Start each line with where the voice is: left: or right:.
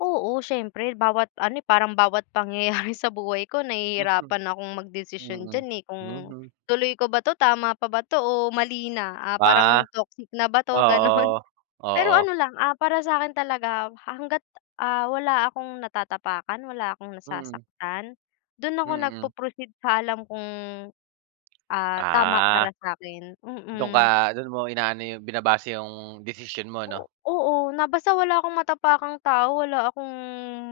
left: Oo, siyempre bawat ano parang bawat pangyayari sa buhay ko
right: Mm.
left: nahihirapan akong magdesisyon
right: Mm,
left: diyan, eh, kung
right: mhm.
left: tuloy ko ba 'to, tama pa ba 'to o mali na, ah,
right: Ah.
left: parang toxic na ba 'to, ganon?
right: Oo,
left: Pero
right: oo.
left: ano lang, ah, para sa'kin talaga hangga't, ah, wala akong natatapakan, wala akong
right: Mm.
left: nasasaktan, do'n ako
right: Mm.
left: nagpo-proceed sa alam kung, ah, tama
right: Ah.
left: para sa'kin,
right: Do'n ka,
left: mm.
right: do'n mo inaano yung binabase yung desisyon mo 'no?
left: O oo na basta wala 'kong matapakang tao, wala akong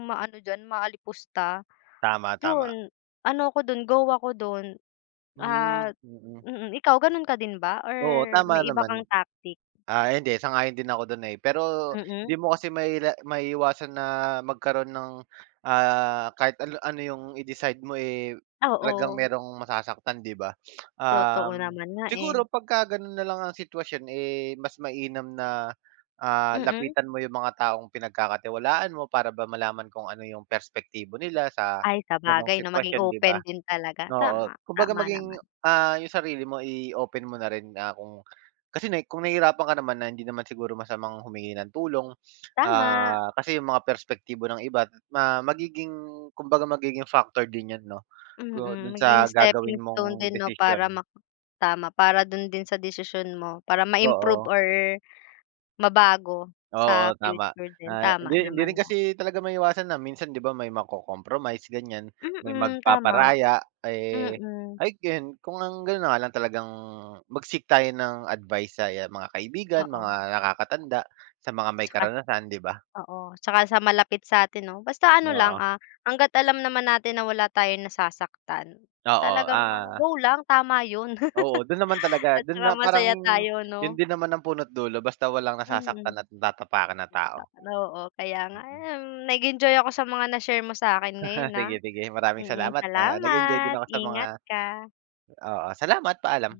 left: maano diyan maalipusta,
right: Tama, tama.
left: 'yon. Ano ako do'n, go ako do'n
right: Hmm,
left: at,
right: mm.
left: mm, ikaw gano'n ka din ba or
right: Oo, tama
left: may iba kang
right: naman.
left: tactic?
right: Ah, hindi sang-ayon din ako do'n, eh, pero
left: Mm.
right: 'di mo kasi maila maiiwasan na magkaro'n nang ah kahit an ano yung i-decide mo, eh, talagang
left: Oo.
right: mayrong masasaktan 'di ba?
left: Totoo
right: Um,
left: naman na, eh.
right: siguro pagka gano'n nalang ang sitwasyon, eh, mas mainam na, ah,
left: Mm.
right: lapitan mo yung mga taong pinagkakatiwalaan mo para ba malaman kung ano yung perspektibo nila sa
left: Ay,
right: ganong
left: sabagay 'no, maging
right: sitwasyon, 'di
left: open
right: ba?
left: din talaga
right: Oo,
left: tama,
right: kumbaga
left: tama
right: maging,
left: naman.
right: ah, yung sarili mo i-open mo na rin na kung kasi na kung nahihirapan ka naman na hindi naman siguro masamang humingi ng tulong,
left: Tama.
right: ah, kasi yung mga perspektibo ng iba ma magiging kumbaga magiging factor din yon no, go
left: Mm,
right: do'n
left: maging
right: sa gagawin
left: stepping stone
right: mong
left: din 'no, para
right: desisyon.
left: ma tama para do'n din sa desisyon mo para ma-improve
right: Oo.
left: or, mabago
right: Oo,
left: sa
right: tama.
left: future din,
right: Ah,
left: tama
right: hindi hindi rin
left: naman nga.
right: kasi talaga maiiwasan na minsan, 'di ba may maco-compromise ganyan, may
left: Mm, tama.
right: magpaparaya, eh,
left: Mm.
right: I can kung ang gano'n na nga lang talagang mag-seek tayo ng advice sa mga kaibigan mga
left: Oo.
right: nakakatanda, sa mga may
left: 'Tsaka,
right: karanasan 'di ba?
left: oo 'tsaka sa malapit sa'tin 'no basta ano lang,
right: Oo.
left: ah, hangga't alam naman natin na wala tayong nasasaktan,
right: Oo,
left: talagang ano,
right: ah
left: go lang tama 'yon.
right: Oo, do'n naman talaga
left: At
right: do'n
left: 'tsaka
right: na parang,
left: masaya tayo
right: 'yon
left: 'no?
right: din naman ang puno't dulo basta walang
left: Mm.
right: nasasaktan at natatapakan na
left: [unintelligible]
right: tao.
left: Oo, kaya nga,
right: Mm.
left: um, nag-enjoy ako sa mga na-share mo sa'kin ngayon, ah,
right: Sige-sige maraming
left: mm.
right: salamat, ah, nag-enjoy din
left: Salamat
right: ako sa mga
left: ingat ka.
right: oo, salamat, paalam.